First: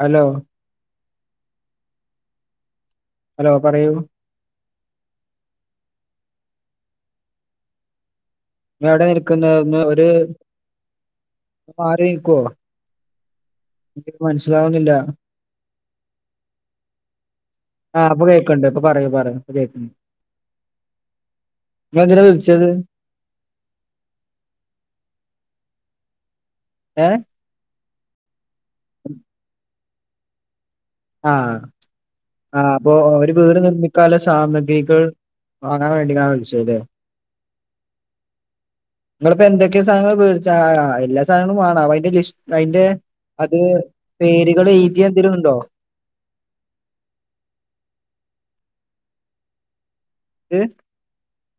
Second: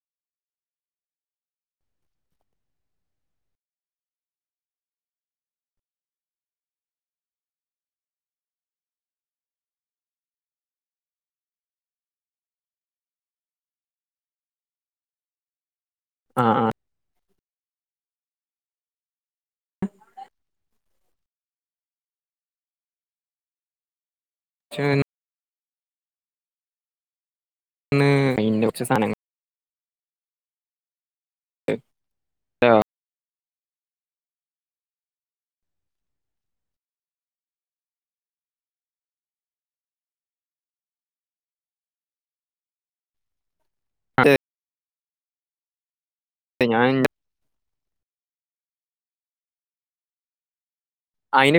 Hello hello പറയൂ ങ്ങളെവിടെ നിൽക്കുന്നെ ഒരു മാറി നിൽക്കോ എനിക്ക് മനസ്സിലാവുന്നില്ല? ആ ആ ആ ഇപ്പൊ കേക്കണ്ട് ഇപ്പൊ പറയൂ പറയൂ പ്പൊ കേക്ക ങ്ങളെന്തിനാ വിളിച്ചത് ന [unintelligible] ഏ [inaudible] കൊറച്ച് സനങ്ങ ആ ആ അപ്പൊ അവര് വീട് നിർമ്മിക്കാല്ലെ സാമഗ്രികൾ വാങ്ങാൻ വേണ്ടിങ്ങാണ് വിളിച്ചത് ല്ലെ [inaudible] ങ്ങളിപ്പോ എന്തൊക്കെ സാധനങ്ങള് വേടിച്ചാ എല്ലാ സാധനങ്ങളും വാണ പ്പയിൻ്റെ ലിസ് അയിൻ്റെ അ ത് പേരുകൾ എഴുതിയെന്തെലോക്കെണ്ടോ അ ഞാൻ ൻ്റെ ഏ അയിന്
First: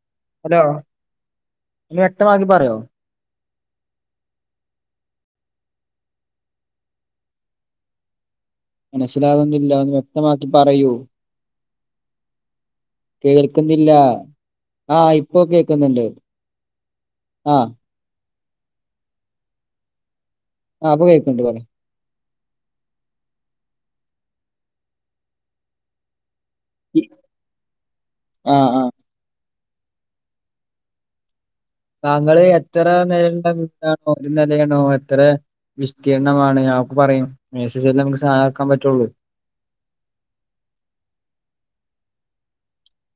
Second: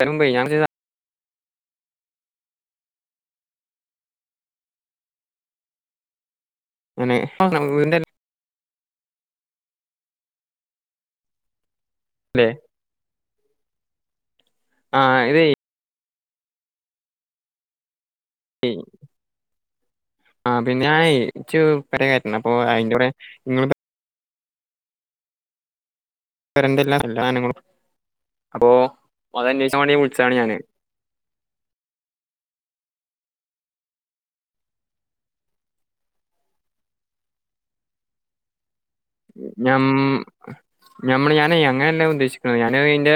തരുമ്പെ ഞാൻ ഹലോ ചെയ്ത ഒന്ന് വ്യക്തമാക്കി പറയോ [unintelligible] മനസ്സിലാകുന്നില്ല ഒന്ന് വ്യക്തമാക്കി പറയോ ല്ലെ കേൾക്കുന്നില്ലാ ആ ആഹ് ഇപ്പോ ഇതേ കേൾക്കുന്നുണ്ട് ആ [unintelligible] ആ പിന്നെയാ അപ്പൊ കേൾക്കുന്നുണ്ട് പറ ഇച്ചു പലകാര്യണ്ട് അപ്പൊ അതിന്റെ കൂടെ ഇങ്ങൾ [unintelligible] അപ്പൊ ആഹ് ആഹ് അതന്യോഷി ക്കാൻ വെണ്ടി വിളിച്ചതാണ് ഞാന് താങ്കൾ എത്ര നിലൻ്റെ വീടാ നോക്കുന്നത് [inaudible] എത്ര വിസ്തീർണമാണ് അതൊക്കെ പറയും മേസേജെല്ലാം നമുക്ക് സാധനം നെറക്കാൻ പ ഞം ഞമ്മള് ഞാനെ അങ്ങനെല്ല ഞാൻ ഉ ഉദ്ദേശിക്കണെ ഞാനയിന്റെ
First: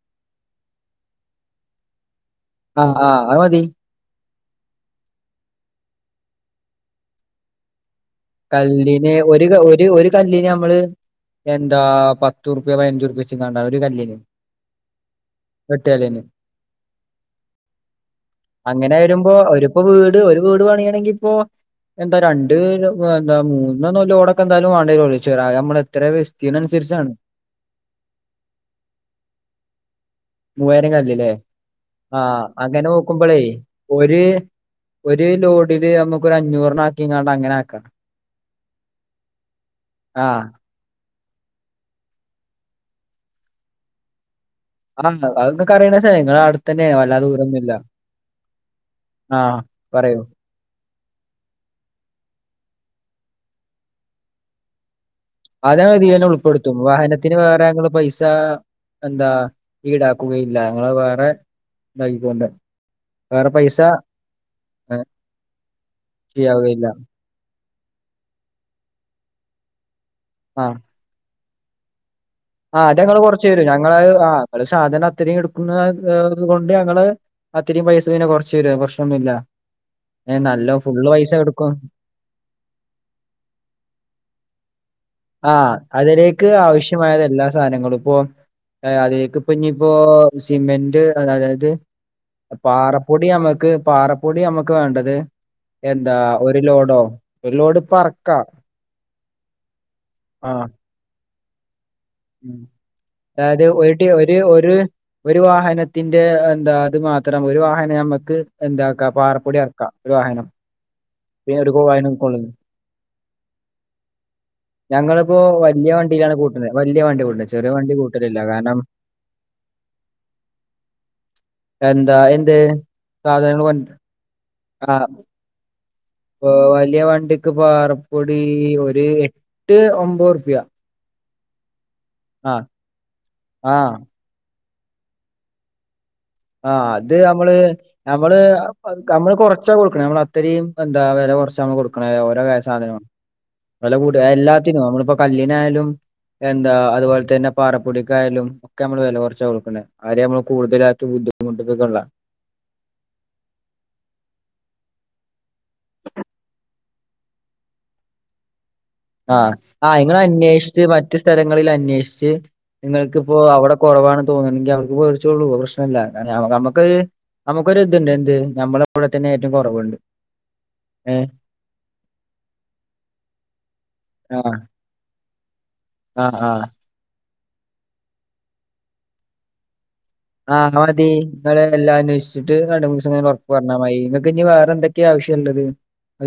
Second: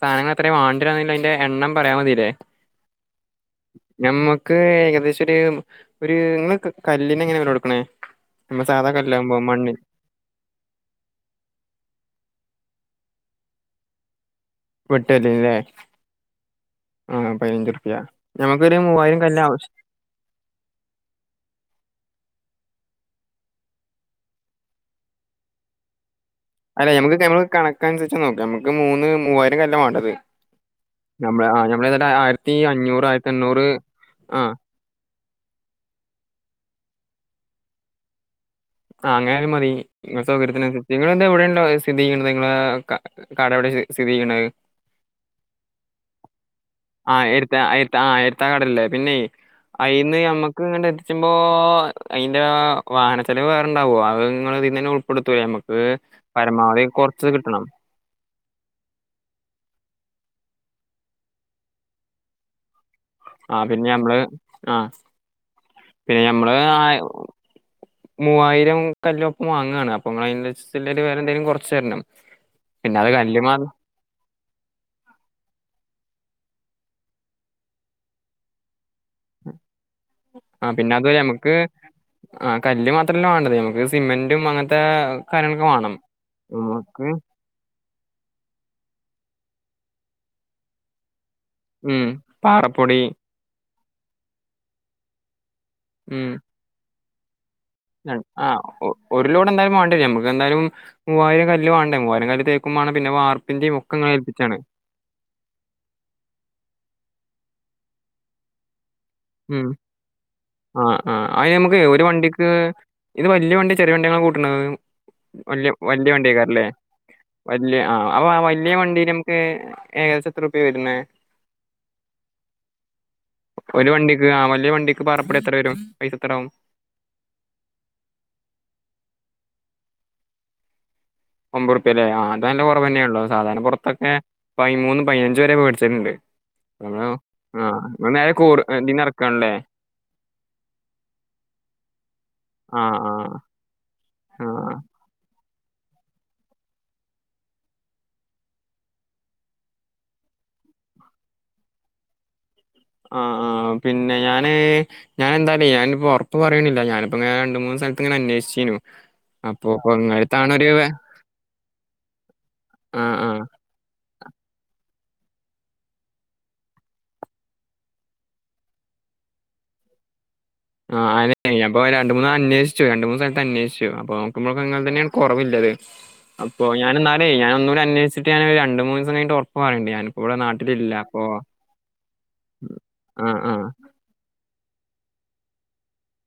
സാധനങ്ങളെത്രയ വാണ്ടിരാന്ന്ള്ള അതിന്റെ എണ്ണം പറയാൻ മതീല്ലേ ആഹ് ആഹ് അത് മതി നമ്മക്ക് ഏകദേഷോരു ഒര് ഇങ്ങള് കല്ലിനെങ്ങനെ വെല കൊടുക്കണേ നമ്മ സാധാ കല്ലിനെ കല്ലാവുമ്പോ ഒരു ക മണ്ണിൽ ഒരു ഒരു കല്ലിന് നമ്മള് എന്താ പത്തുറുപ്യ പതിനഞ്ചുറുപ്യ വെച്ച്ട്ട ഒരു കല്ലീന് വെട്ട്കല്ലിന്ലെ അങ്ങനെ മൂവായിരം വരുമ്പോ കല്ല് ആവശ്യം ഒരുപ്പോ വീട് ഒരു വീട് പണിയണെങ്കിപ്പോ എന്താ രണ്ട് എന്താ മൂന്നന്ല്ലോടൊക്കെ എന്തായാലും വെണ്ടിവരും [unintelligible] നമ്മള എത്ര വിസ്തീർണം അല്ലെ അനുസരിച്ചാണ് നമുക്ക് നമ്മ കണക്കനുസരിച്ച് നോക്കാ നമുക്ക് മൂന്ന് മൂവായിരം കല്ല് വാണ്ടത് മൂവായിരം കല്ല്ല്ലേ ആ ആയിരത്തി അങ്ങനെ അഞ്ഞൂറ് ആയിരത്തി നോക്കുമ്പോളേ എണ്ണൂറ് ഒര് ആഹ് ഒരു ലോഡില് നമുക്കെരഞ്ഞൂറെണാക്കിങ്ങാണ്ടങ്ങനെ ആക്ക ആ അങ്ങനാലും മതി ഇങ്ങളെ ആഹ് സൗകര്യത്തിനനുസരിച്ച് നിങ്ങളെന്താ ഇവിടെണ്ട സ്ഥിതി ചെയ്യണത് നിങ്ങളെ കട എവിടെ സ്ഥിതി ചെയ്യണെ ആ [unintelligible] ക്ക് അറിയണ സ്ഥലാ ഇങ്ങളെ അടു ആ എടുത്താ ആ എടുത്താ ആ എഴുത്താ കടല്ലേ പിന്നെ ആഹ് അയിന്ന് പറയൂ. ഞമ്മക്ക് ഇങ്ങനെ പ്പോ അയിൻ്റാ വാഹന ചെലവ് വേറെണ്ടാവോ അത്ങ്ങൾ ഇതിനെന്നെ കൊ അതങ്ങൾ ഇീതിനെന്നെ ഉൾപ്പെടുത്തും കൊറച്ച് വാഹനത്തിന് കിട്ടണം വേറെ ഞങ്ങൾ പൈസാ എന്താ ഈടാക്കുകയില്ല ങ്ങളത് വേറെ താക്കിക്കൊണ്ട് ആ പിന്നെ ഞമ്മള് ആ ഏഹ് പിന്നെ ഞമ്മള് ആ ഈടാക്കുകയില്ല. മൂവായിരം കല്ല് ഒപ്പം വാങ്ങാണ് അപ്പൊ നമ്മള് അതിന് അനുസരിച്ചുള്ള വെല എന്തെങ്കിലും കുറച്ചു തരണം ആ പിന്നെ അത് ഞങ്ങള്ൾ കല്ല് കൊറച്ചു മാ തരും ഞങ്ങള് ഞങ്ങള് സാധനം എത്ര എടുക്കുന്ന് അ അതുകൊണ്ട് ഞങ്ങള് അത്രയും പൈസ പിന്നെ കുറച്ച് തരും പ്രശനൊന്നുമില്ല ഏ ആ നല്ലോ പിന്നെ ഫുള്ള് അതുപോലെ പൈസ നമുക്ക് എടുക്കും ആ കല്ല് മാത്രല്ല വേണ്ടത് നമുക്ക് സിമെന്റും അങ്ങനത്തെ കാര്യങ്ങളൊക്കെ വാണം ക്ക് ആവശ്യമായ എല്ലാ സാധനങ്ങളും ഇപ്പൊ ഏഹ് അതിലേക് ഇഞ്ഞി ഇപ്പൊ സിമെന്റ് അതായത് പാറപ്പൊടി നമ്മക്ക് പാറപ്പൊടി നമ്മക്ക് വേണ്ടത് എന്താ ഉം ഒരു ലോഡോ ഒരു ലോഡ് ഇപ്പൊ അറക്ക ആ ഒരു ലോട് എന്തായാലും വാണ്ടി വരും നമുക്ക് എന്തായാലും ആഹ് മൂവായിരം കല്ല് വാ നങ്ങാടി ഉം ത്തേക്കുമാണം പിന്നെ അതായത് ഒരു ഇങ്ങനെ ഒരു ഏൽപ്പിച്ചാണ് ഒരു ഒരു വാഹനത്തിന്റെ എന്താ അത് മാത്രം ഒരു വാഹ നമുക്ക് എന്ത പാറപ്പൊടി ഉം അറക്ക ഒരു വാഹനം ആ ആ അതിന് പിന്നെ ഒരു നമുക്ക് വഹനം കൊളു വണ്ടിക്ക് ഇത് വലിയ വണ്ടി ചെറിയ വണ്ടിയാണ് കൂട്ടുന്നത് ഞങ്ങളിപ്പോ വലിയ വല്യ വലിയ വണ്ടിയിലാണ് വണ്ടിയക്കാറല്ലേ കൂട്ടുന്നത് വല്യ വണ്ടി കൂട്ടുന്നത് ചെറിയ വലിയ ആ വണ്ടി അപ്പൊ ആ കൂട്ടലില്ല വലിയ കാരണം വണ്ടി നമുക്ക് ഏകദേശം എത്ര റുപ്യ വരുന്നെ എന്താ എന്ത് സാധനങ്ങൾ കൊ ഒരു വണ്ടിക്ക് ആ വലിയ വണ്ടിക്ക് പറപൊടി എത്ര വരും പൈസ എത്രാവും ഇപ്പ വലിയ വണ്ടിക്ക് പാറപ്പൊടി ഒരു എട്ട് ഒമ്പത് റുപ്യ ഒമ്പത് റുപ്പ്യല്ലേ ആ അത് ആഹ് നല്ല കുറവ്ന്നെയാള്ളോ സാധാരണ ആഹ് പുറത്തൊക്കെ പതിമൂന്ന് പതിനഞ്ച് വരെ വെടിച്ചാല്ണ്ട് ആ അത് നമ്മള് നമ്മള് കൂ ഇതിന്ന് നമ്മള് ഇറക്കാണല്ലേ കൊറച്ചാ കൊടുക്കണ നമ്മള് അത്രയും എന്താ വല കൊറച് ആണ് കൊടുക്കണ് ഓരോ ആ ബേച്ചണെങ്കിലും ആ വെല കൂടി ആ എല്ലാത്തിനും നമ്മളിപ്പോ കല്ലിനായാലും എന്താ അതുപോലെന്നെ പാറപ്പൊടിക്കായയാലും ഒക്കെ നമ്മള് വില കുറച്ച കൊടുക്കണെ ആദ്യം നമ്മള് കൂടുതലാക്കി ബുദ്ധിമുട്ടിക്കിള്ള ആഹ് ആ പിന്നെ ഞാന് ഞാൻ എന്തായാലേ ഞാനിപ്പോ ഉറപ്പ് പറയണില്ല ഞാനിപ്പൊ രണ്ട് മൂന്ന് സ്ഥലത്ത് ഇങ്ങനെ അന്വേഷിച്ചിന്നു ആഹ് ആ നിങ്ങള് അന്വേഷിച്ച വേ- മറ്റു സ്ഥല ത്തിൽ അന്വേഷിച്ച് ആ ആ നിങ്ങൾക്കിപ്പോ അവിടെ കുറവാണ് തോന്നണെങ്കിൽ അവിടന്ന് വേടിച്ചോള്ളൂ പ്രശ്നല്ല നമ്മക് നമുക്കൊരു ഇതുണ്ട് എന്ത് നമ്മളെ പോലെ തന്നെ ഏറ്റവും കുറവുണ്ട് ആ അയനെ ഞാനിപ്പൊ രണ്ട് മൂന്ന് അന്വേഷിച്ചു രണ്ട് മൂന്ന് സ്ഥലത്ത് അന്വേഷിച്ചു അപ്പൊ ആഹ് നോക്കുമ്പോഴക്കെ നിങ്ങൾതന്നെയ കൊറവില്ലത് ആഹ് ആഹ് അപ്പോ ഞൻ ന്ന അ ഞാന് ഒന്നൂടെ അന്വിച്ട്ട് ഞൻ ഒരു രണ്ട് മന്ന് ദിവസം കഴിഞ്ഞിട്ട് ഉറപ്പ് പറയണ്ട് ഞാന് ആഹ് മതി നിങ്ങള് എല്ലാം അന്വേഷിച്ചിട്ട് രണ്ട് മൂന്ന് ദിവസം ആ കഴിഞ്ഞിട്ട് ആ ഉറപ് പറഞ്ഞാ മതി നിങ്ങക്ക് ഇനി വേറെന്തൊ ഒക്കെ ആവശ്യംമുള്ളത്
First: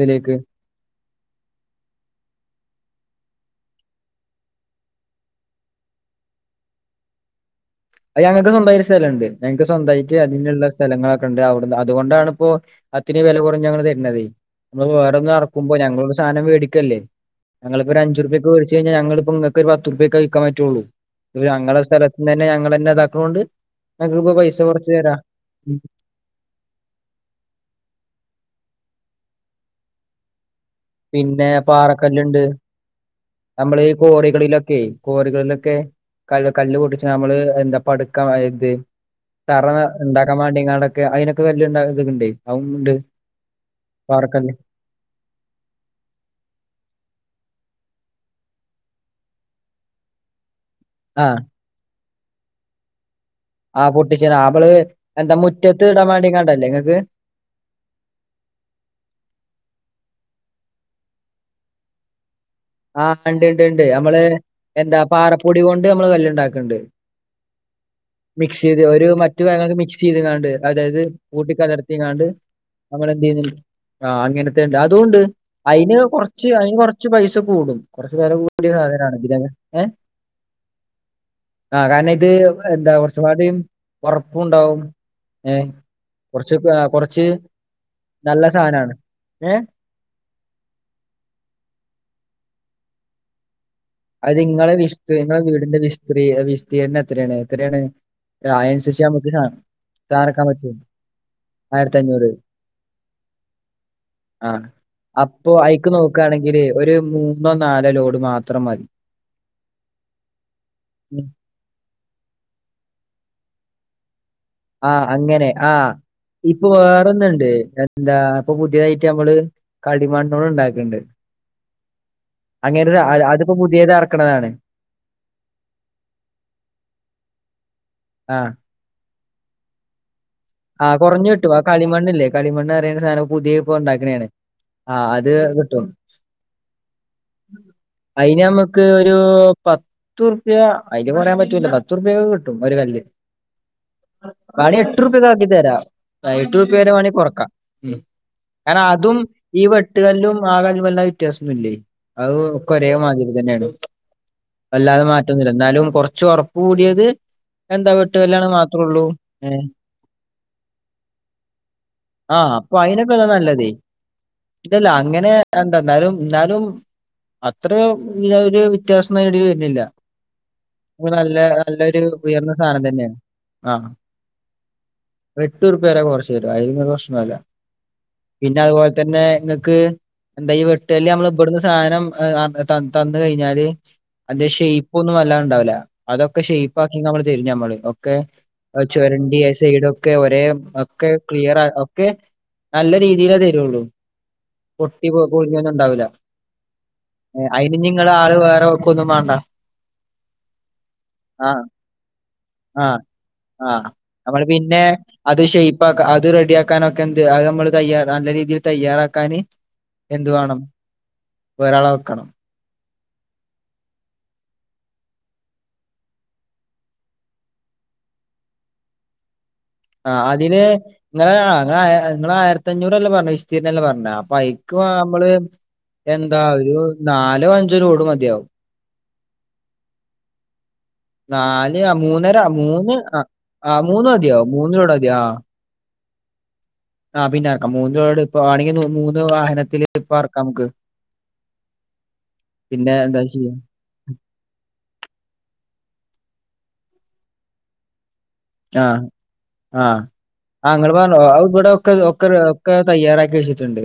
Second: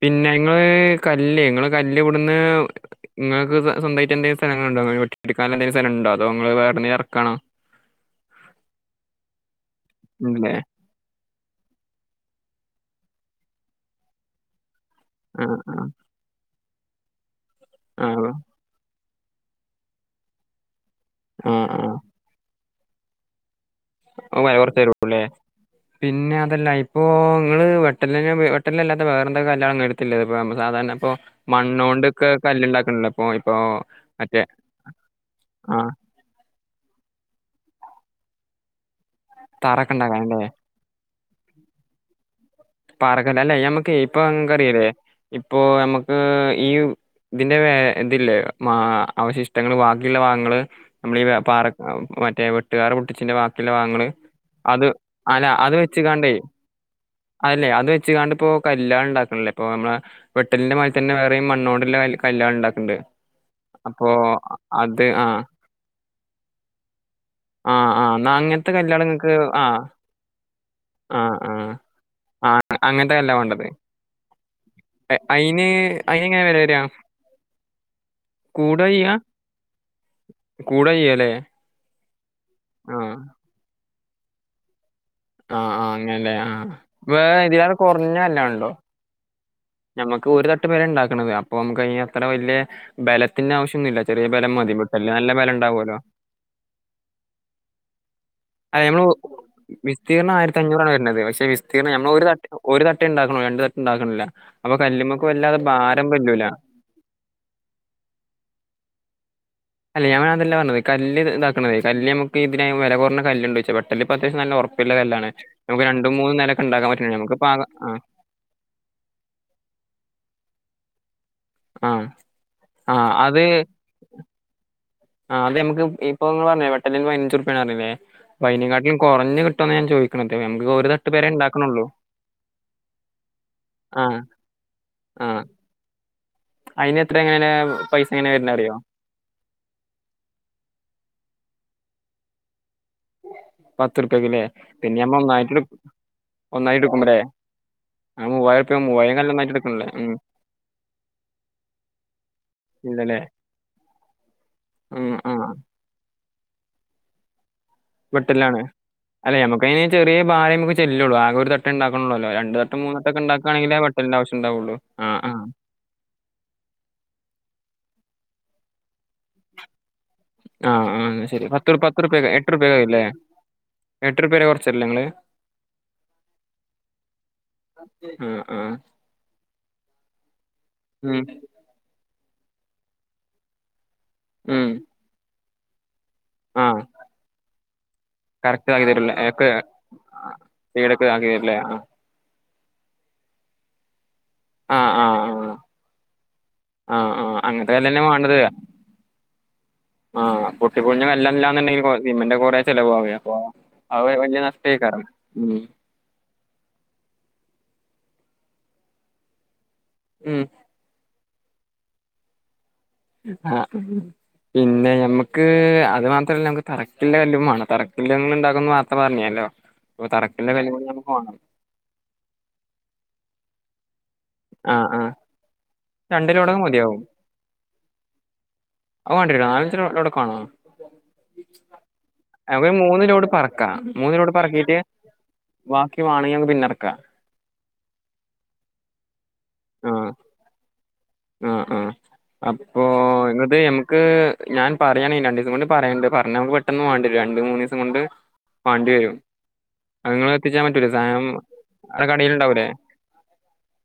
പിന്നെ ങ്ങള് കല്ല് നിങ്ങള് കല്ല് ഇവിടുന്ന് നിങ്ങക്ക് സ്വന്തായിട്ട് എന്തങ്കിലും സ്ഥലങ്ങളുണ്ടോ വെട്ടിയെടുക്കാൻ എന്തങ്കിലും സ്ഥലങ്ങൾ ഉണ്ടോ അതോ നിങ്ങൾ വേറെന്നെ ഇറക്കണോ അത് ഞങ്ങൾക്ക് സ്വന്തായി ഒരു സ്ഥലംണ്ട് ഞങ്ങക്ക് സ്വന്തായിട്ട് ഇല്ലേ അതിനുള്ള സ്ഥലങ്ങളൊക് ക്കണ്ട് അവിടുന്ന് അതുകൊണ്ടാണ് ഇപ്പോ അത്തിരേം വില കുറഞ്ഞു ഞങ്ങൾ തര്ണതേ നമ്മൾ വേറെ ഒന്ന് ആ ഇറക്കുമ്പോ ആ ഞങ്ങുടെ സാധനംവേടിക്കല്ലേ ഞങ്ങൾ ഇപ്പോൾ ഒരു ആ അഞ്ചു ഉർപ്യക്ക് വേടിച്ച് കഴിഞ്ഞാൽ ഞങ്ങള് ഇപ്പം നിങ്ങക്ക് ഒരു പത്ത് ഉർപ്യക്കെ വിൽക്കാൻ പറ്റുള്ളൂ ആ ആ ഞങ്ങളുടെ സ്ഥലത്തു തന്നെ ഞങ്ങളന്നെ ഇതാക്കണോണ്ട് ഇങ്ങൾക്ക് ഓ വില പൈസ കുറച്ച് തരും കുറച്ചു തരാ പിന്നെ അതല്ല ഇപ്പൊ നിങ്ങള് വെട്ടലിന വെട്ടല്ലാത്ത വേറെ എന്തൊക്കെ കല്ലാണ് നിങ്ങളുടെ എടുത്തില്ലേ ഇപ്പൊ ന സാധാരണ ഇപ്പൊ പിന്നെ മണ്ണോണ്ടൊക്കെ പാറക്കല്ലുണ്ട് കല്ല് ഇണ്ടാക്കണില്ലേ ഇപ്പൊ ഇപ്പൊ മറ്റേ ക്കെ ആ കല്ല് കല്ല് പൊട്ടിച്ച് നമ്മള് എന്താ പടുക്ക ഏത് തറ തറൊക്കെ ഉണ്ടാക്കാൻ ഉണ്ടാക്കാനല്ലേ വണ്ടിയാണ്ടൊക്കെ അതിനൊക്കെ കല്ല് ഇണ്ടാക്കിണ്ടെ പാറക്കല് അല്ല നമ്മക്ക് ഇപ്പ നിങ്ങൾക്കറിയില്ലേ ഇപ്പൊ ഞമ്മുക്ക് ഈ ഇതിന്റെ ഇതില്ലേ മാ അവശിഷ്ടങ്ങള് ബാക്കിയുള്ള ഭാഗങ്ങള് നമ്മളീ ആഹ് പാറ മറ്റേ വെട്ടുകാർ അച്ചിന്റെ ബാക്കിയുള്ള ആ ഭാഗങ്ങൾ പൊട്ടിച്ചത് നമ്മള് അത് എന്താ അല്ല അത് മുറ്റത്ത് ഇടാൻ വെച്ച്കാണ്ടയ്. വേണ്ടിങ്ങാണ്ടല്ലേ ഇങ്ങക്ക് അതല്ലെ അത് വെച്ചുകാണ്ട് ഇപ്പോ കല്യാള് ഇണ്ടാക്ണ്ല്ലേ ഇപ്പൊ നമ്മള് വെട്ടലിന്റെ മാതിരി തന്നെ വേറെയും മണ്ണോണ്ട്ള്ള കല്ല് ആ ഇണ്ട് ഇണ്ട് ഇണ്ട് നമ്മള് എന്താ അത് ആ പാറപ്പൊടി കൊണ്ട് നമ്മള് കല്ല് ഇണ്ടാക്ക്ണ്ട്. ആ ആ എന്നാ മിക്സ് അങ്ങനത്തെ ചെയ്ത് കല്ലാണ് ഒരു നിങ്ങക്ക് മറ്റു ആ കാര്യങ്ങളൊക്കെ മിക്സ് ചെയ്ത്ങ്ങാണ്ട് അതായത് ആ ആ കൂട്ടിക്കലർത്തി കാ ണ്ട് അങ്ങനത്തെ നമ്മളെന്ത് കല്ലാണ് ചെയ്യുന്നു വേണ്ടത് ആ അങ്ങനത്തെ ഇണ്ട് അതൂണ്ട് എ- അയിന് അതിന് അയിനെങ്ങനെ കൊറച്ച് വില അതിന് വരിക കൊറച്ച് പൈസ കൂടും കുറച്ചു വെല കൂടിയ കൂടെ ചെയ്യാ സാധനാണ് ഇതിലെന്നെ ഏ കൂടെ ചെയ്യല്ലേ ആ കാരണം ഇത് എന്താ ആ കുറച്ചുപാടും ഉറപ്പുണ്ടാവും. ഏ ആ ആ അങ്ങനല്ലേ ആ കുറച്ച് ഒകെ കൊറച്ച് വേറെ ഇതിലേറെ നല്ല സാധനാണ്. ഏഹ് ഞമക്ക് ഒരു തട്ട് പെരെ ഇണ്ടാക്ക്ണന്ത് അപ്പൊ നമുക്ക് അയിന് അത്ര വലിയ ബലത്തിന്റെ ആവശ്യ അത്ങ്ങളെ വിശ്തി ഇങ്ങളെ വീടിന്റെ ഉണ്ടാവുമല്ലോ വിസ്തീ വിസ്തീരണം എത്രയാണ് എത്രയാണ്? അല്ല നമ്മള് അയിനനുസരിച്ച് നമുക്ക് സാ സാധനം വിസ്തീർണം ഇറക്കാൻ ആയിര പറ്റും ത്തഞ്ഞൂറാണ്ണ് വരുന്നത്. പക്ഷെ വിസ്തീർണം നമ്മൾ ഒരു ആയിരത്തഞ്ഞൂറ് ത ഒരു തട്ടേ ഇണ്ടാക്ക് ണൊ ള്ളു രണ്ടു തട്ട് ഇണ്ടാക്ക്ണില്ല. ആഹ് അപ്പൊ ഐക്ക് നോകാണെങ്കില് ഒരു മൂന്നോ നാലോ ലോഡ് മാത്രം മതി. അല്ല ഞാൻ വേ അതല്ല പറഞ്ഞത് കല്ല് ഇതാക്കുന്നത് കല്ല് നമുക്ക് ഇതിന് വില കുറഞ്ഞ കല്ണ്ടോയ്ച്ച വെട്ടല്ല് ആ അങ്ങനെ ആ മൂന്നും നിലയൊക്കെ ഇപ്പൊ ഉണ്ടാക്കാൻ പറ്റുന്നുണ്ട് നമുക്ക് ഇപ്പൊ വേറൊന്ന്ണ്ട് ആകെ- ആ എന്താ ഇപ്പൊ പുതിയതായിറ്റ നമ്മള് കടിമണ്ണോണ്ട് ണ്ടാക് ക്ക്ണ്ട്. ആ ആ അങ്ങനതെ അതിപ്പോ പുതിയത് ഇറക്കണതാണ്. ആഹ് അതമക്ക് ഇപ്പോ നിങ്ങള് പറഞ്ഞിലെ വെട്ടലിന് പതിനഞ്ചു റുപ്പിയണ് പറഞ്ഞിലേ അപ്പോ ആഹ് അതിനേക്കാട്ടിലും കുറഞ്ഞ് കി ട്ടോ ഞാൻ ചോ ആഹ് കുറഞ്ഞു കിട്ടും ആ കളിമണ്ണില്ലേ കളിമണ്ണ് പറയ്ണ സാധനം പുതിയ ഇപ്പ ഇണ്ടാക്ക ആ ണയാണ്. ആ അത് കിട്ടും. അയിന് എത്ര എങ്ങനെ പൈസ എങ്ങനെ അതിന് വരുന്ന അറിയോ നമുക്ക് ഒരു പത്ത്റുപ്യ അതിന് കൊറയാൻ പറ്റൂല പ ത്തുറുപിയക്കൊക്കെകിട്ടും ഒരു കല്ല് പത്ത് ഉറുപ്പ്യക്ക് അല്ലേ വേണേ പിന്നെ ഏട്ട്റു നമ്മൾ റുപ്യക്കാക്കി ഒന്നായിട്ട് തരാ എടുക്കും ആ എട്ടുറുപ്യ ഒന്നായിട്ട് വരെ വാണേ എടുക്കുമ്പോഴേ കൊറക്കാ ഉം ആ മൂവായിരം ഉറുപ്പ്യ കാരണം മൂവായിരം അതും കല്ല് ഒന്നായിട്ട് ഈ എടുക്കണല്ലേ ഉം വെട്ടുകല്ലും ആ കല്ലും വല്ലാ വ്യത്യാസൊന്നുല്ലേ അത്ഒക്കെ ഒരേ ഇല്ലല്ലേ മാതി രി തന്നെയാണ്. വല്ലാതെ ഉം ആ മാറ്റൊന്നില്ല എന്നാലും കൊറച്ച് ഒറപ്പ് കൂടിയത്. എന്താ വെട്ട്കലാണ് വെട്ടലാണ് മാത്ര ഉള്ളൂ അല്ല ഏ നമുക്കതിന് ചെറിയ ഭാരേ അയ്മക്ക് ചെല്ലൊള്ളു ആകെ ഒരു തട്ടേ ഇണ്ടാക്ണൊള്ളല്ലോ ആഹ് രണ്ട് അപ്പൊ തട്ടും മൂന്ന് തട്ടും ഒക്കെ അയിനൊക്കെയല്ലേ നല്ലത്. ഇണ്ടാക്കാണെങ്കിലേ വെട്ടലിന്റെ ആവശ്യണ്ടാവൊള്ളു. ഇതല്ല അങ്ങനെ എന്തന്നാലും എന്നാലും അത്ര വല്യ ഒരു വ്യത്യാസം നേടി വരുന്നില്ല. ആ ആ ഇത് എന്നാ നല്ല ശരി പത്ത് രൂ- പത്ത് നല്ലൊരു റുപ്യ എട്ട് ഉയർന്ന റുപ്യ സാധനം ഇല്ലേ തന്നെയാണ് ആ എട്ട് റുപ്യ കുറച്ചല്ലേ നിങ്ങള് എട്ട് ഉറുപ്പേരെ കൊറച്ചു തരും അയിനൊന്നൊരു പ്രശ്നോല്ല. ആ ആ പിന്നെ അതുപോലെ തന്നെ നിങ്ങക്ക് എന്താഈ വെട്ടല് ഉം നമ്മൾ ഇബടുന് സാധനം തന്ന് കഴിഞ്ഞാല് അതിന്റെ ഉം ഷേ്പ് ഒന്നും വല്ലാണ്ടാവൂല്ല. അതൊക്കെ ആ ഷേപ് ആക്കി നമ്മള് തെരും ഞമ്മള് ഒക്കെ കറക്റ്റ് അത് ആക്കി തരില്ലേ ചൊരണ്ടി ഒക്കെ സൈഡ് ഒക്കെ ഒരേ വീടൊക്കെ ഒക്കെ ആക്കി തരില്ലേ ക്ലിയർ ആ ഒക്കെ നല്ല രീതിലേ തരൊള്ളു. ആ ആ പൊട്ടി പോ ആ പൊളിഞ്ഞൊന്നും ഇണ്ടാവൂല്ലാ. ആ ആ അങ്ങനത്തെ അതിന് നിങ്ങള് ആള് വേറെ വെക്കൊന്നും വാണ്ട. ആഹ് പൊട്ടിപൊളിഞ്ഞ കലല്ലാന്നിണ്ടെങ്കി സിമന്റെ ഒകെ കുറെ ആഹ് ചെലവാകും അപ്പൊ ആഹ് [unintelligible] നമ്മള് പിന്നെ കാരണം അത് ഉം ഷേപ് ആക്കാ അത് റെഡി ആക്ക ക്കാനൊക്കെ എന്ത് അത് നമ്മള് തയ്യാ നല്ല രീതിയിൽ തയ്യാറാക്കാന് എന്തു ഉം വേണം? ഒരാളെ വെക്കണം. ആ പിന്നെ ഞമ്മക്ക് അത് മാത്രല്ല നമുക്ക് തറക്കില്ല കല്ലുംമാണം തറക്കില്ലത് ഇണ്ടാക്കുന്ന് ഇങ്ങൾ നാർത്തെ പറഞ്ഞിനല്ലോ. ആ അതിന് ഇങ്ങൾ നിങ്ങ നിങ്ങൾ ആയിരത്തഞ്ഞൂറ്ല്ലേ പറെഞ്ഞ വിസ്തീർണ ലേ പറ അപൈക്ക് ആഹ് ആഹ് നമ്മള് രണ്ട് എന്താ ലോഡൊക്കെ ഒരു മതിയാവും നാലോ അഞ്ചോ ലോഡ് മതിയാവും. [unintelligible] നാലോ അഞ്ചോ ലോഡൊകെ വാണോ? നാല് ആഹ് മൂന്നര അവര് മൂന്ന് മൂന്നിലോട് ആഹ് പറക്കാം ആഹ് മൂന്ന് മൂന്നിലോട്ട് മതിയാവും മൂന്ന് പറക്കീട്ട് വേണെങ്കിൽ പിന്ന ഇറക്കാ ആ പിന്നാറക്കാം മൂന്ന് ലോഡ് ഇപ്പ ആണെങ്കിൽ [unintelligible] ഇപ്പറക്കാംമുക്ക് ആ ആ അപ്പൊ പിന്നെ എന്താ ചെയ്യാ ഇന്നത്തേ ഞമ്മക്ക് ഞാൻ പറയണ രണ്ടീസം കൊണ്ട് പറയാനണ്ട് പറഞ്ഞ നമക്ക് പെട്ടെന്ന് വേണ്ടി വരും രണ്ട മൂന്നീസം കൊണ്ട് വാണ്ടി ആഹ് വരും ആ അങ്ങൾ പറഞൊ ഇവിടെ ഒക്കെറ അവടെ ഒക്കെ കടയില്ണ്ടാവൂലേ ഒക്കെ തയ്യാറാക്കി വെച്ചിട്ടുണ്ട്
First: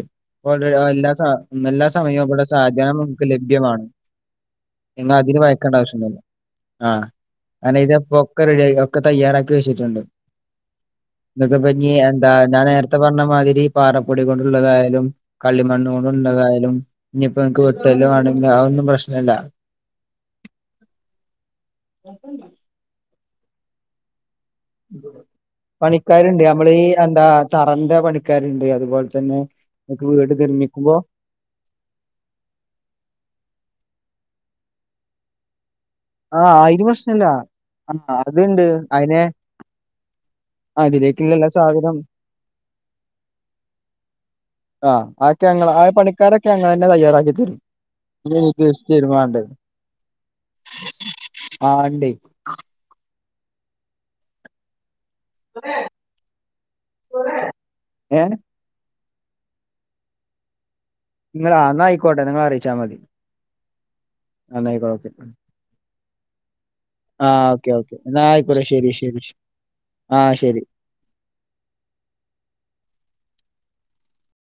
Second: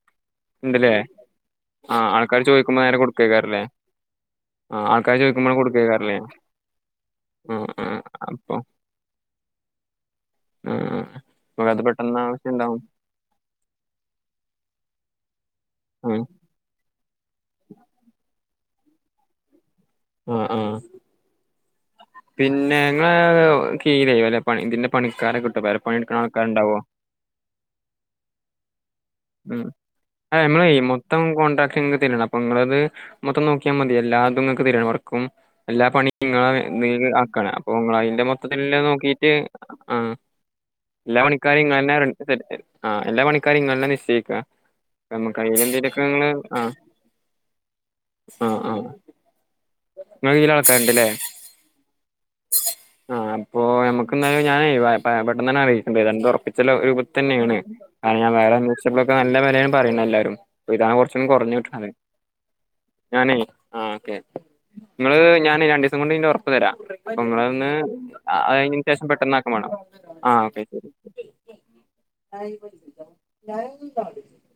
ഇണ്ട്ലേ എല്ലാ സ എല്ലാ ആഹ് സമയവും ആൾക്കാര് വിടെ സാജ ചോദിക്കുമ്പോ നേരെ മുക്കു കൊടുക്കേക്കാരല്ലേ ലഭ്യമാണ് ആഹ് ഞങ്ങ ആൾക്കാര് അതിന് ചോദിക്കുമ്പോ വായിക്കേണ്ട ആവശ്യം കൊടുക്കേക്കാരല്ലേ ഒന്നുല്ല ആ ആ അനെ ആ ഇത്പ്പൊ ഒക്കെ അപ്പൊ റെഡി ഒക്കെ തയ്യാറാക്കി വെച്ചിട്ടുണ്ട് ആ എന്നൊക്കപ്പ നമുക്കത് ഇനി പെട്ടെന്ന് എന്താ ആവശ്യം ഞാൻ ഉണ്ടാവും നേരത്തെ പറഞ്ഞമാതിരി പാറപ്പൊടി കൊണ്ടുള്ളതായാലും കള്ളിമണ്ണ് ആ കൊണ്ട് ഉണ്ടതായാലും ഇനിയിപ്പോ നക്ക് വെട്ടല്ല് വണെങ്കിലും അതൊന്നും പ്രശ്നമല്ല ആ ആ പിന്നെ ങ്ങള് കീലയില്ലെ പണി ഇതിന്റെ പണിക്കാരെ കിട്ടുവോ പേരെ പണിട്ക്കണ പണിക്കാരുണ്ട് നമ്മള് ആൾക്കാരുണ്ടാവോ ഈ എന്താ തറന്റെ പണിക്കാരുണ്ട് [inaudible] ആ മ്മളേ നിർമ്മിക്കുമ്പോ മൊത്തം കോൺട്രാക്ട് ഇങ്ങ തരണം അപ്പ നിങ്ങളത് മൊത്തം നോക്കിയാ മതി എല്ലാതും [unintelligible] എല്ലാ പണിയും ആഹ് ഇങ്ങളെ അയിന് നി പ്രശ്നല്ല. ആക്കണം അപ്പൊ ആഹ് ഇങ്ങളയിന്റെ അതുണ്ട് മൊത്തത്തില്ള്ള അയിന് നോക്കിട്ട് ആ എല്ലാ അതിലേക്കുള്ള പണിക്കാരും ഇങ്ങന്നെ സാധനം [unintelligible] എല്ലാ പണിക്കാരും ഇങ്ങളന്നെ നി ആ ആക്കെ ഞങ്ങള ആ നിങ്ങള് പണിക്കാരൊക്കെ ആ ഞങ്ങളന്നെ തയ്യാറാക്കി തരും [unintelligible] നങ്ങൽളക്കാണ്ടല്ലേ ആ ഇണ്ടേ ആഹ് ഇപ്പോ നമുക്ക് എന്തായാലും ഞാനെ പയ പെട്ടെന്ന് തന്നെ അറിയിക്കണ്ട് രണ്ടൊറപ്പിച്ച രൂപത്തിൽ തന്നെയാണ് അത് ഏ ഞാൻ വേറെ പ്പോക്കെ നല്ല വെലയും പറയുണെല്ലാരും പ്പ ഇതാ കൊറച്ചൊ നിങ്ങള് കുറഞ്ഞു ആ എന്നാ കിട്ടണത് ആയിക്കോട്ടെ നിങ്ങള് അറിയിച്ചാ മതി ഞാനേ ആ ഓക്കെ എന്നാ ആയിക്കോട്ടെ നിങ്ങള് ഞാന് രണ്ടു ദിവസം കൊണ്ട് ഉറപ്പ് തരാ ആ ഓക്കെ അമ്മളൊന്ന് ഓക്കെ എന്നാ ആയിക്കോട്ടെ അതിന് ശരി ശേഷം ശരി ശരി. പെട്ടന്നാക്കാൻ വേണം ആ ഓക്കെ ശരി ഞ ഞ ഒ [unintelligible]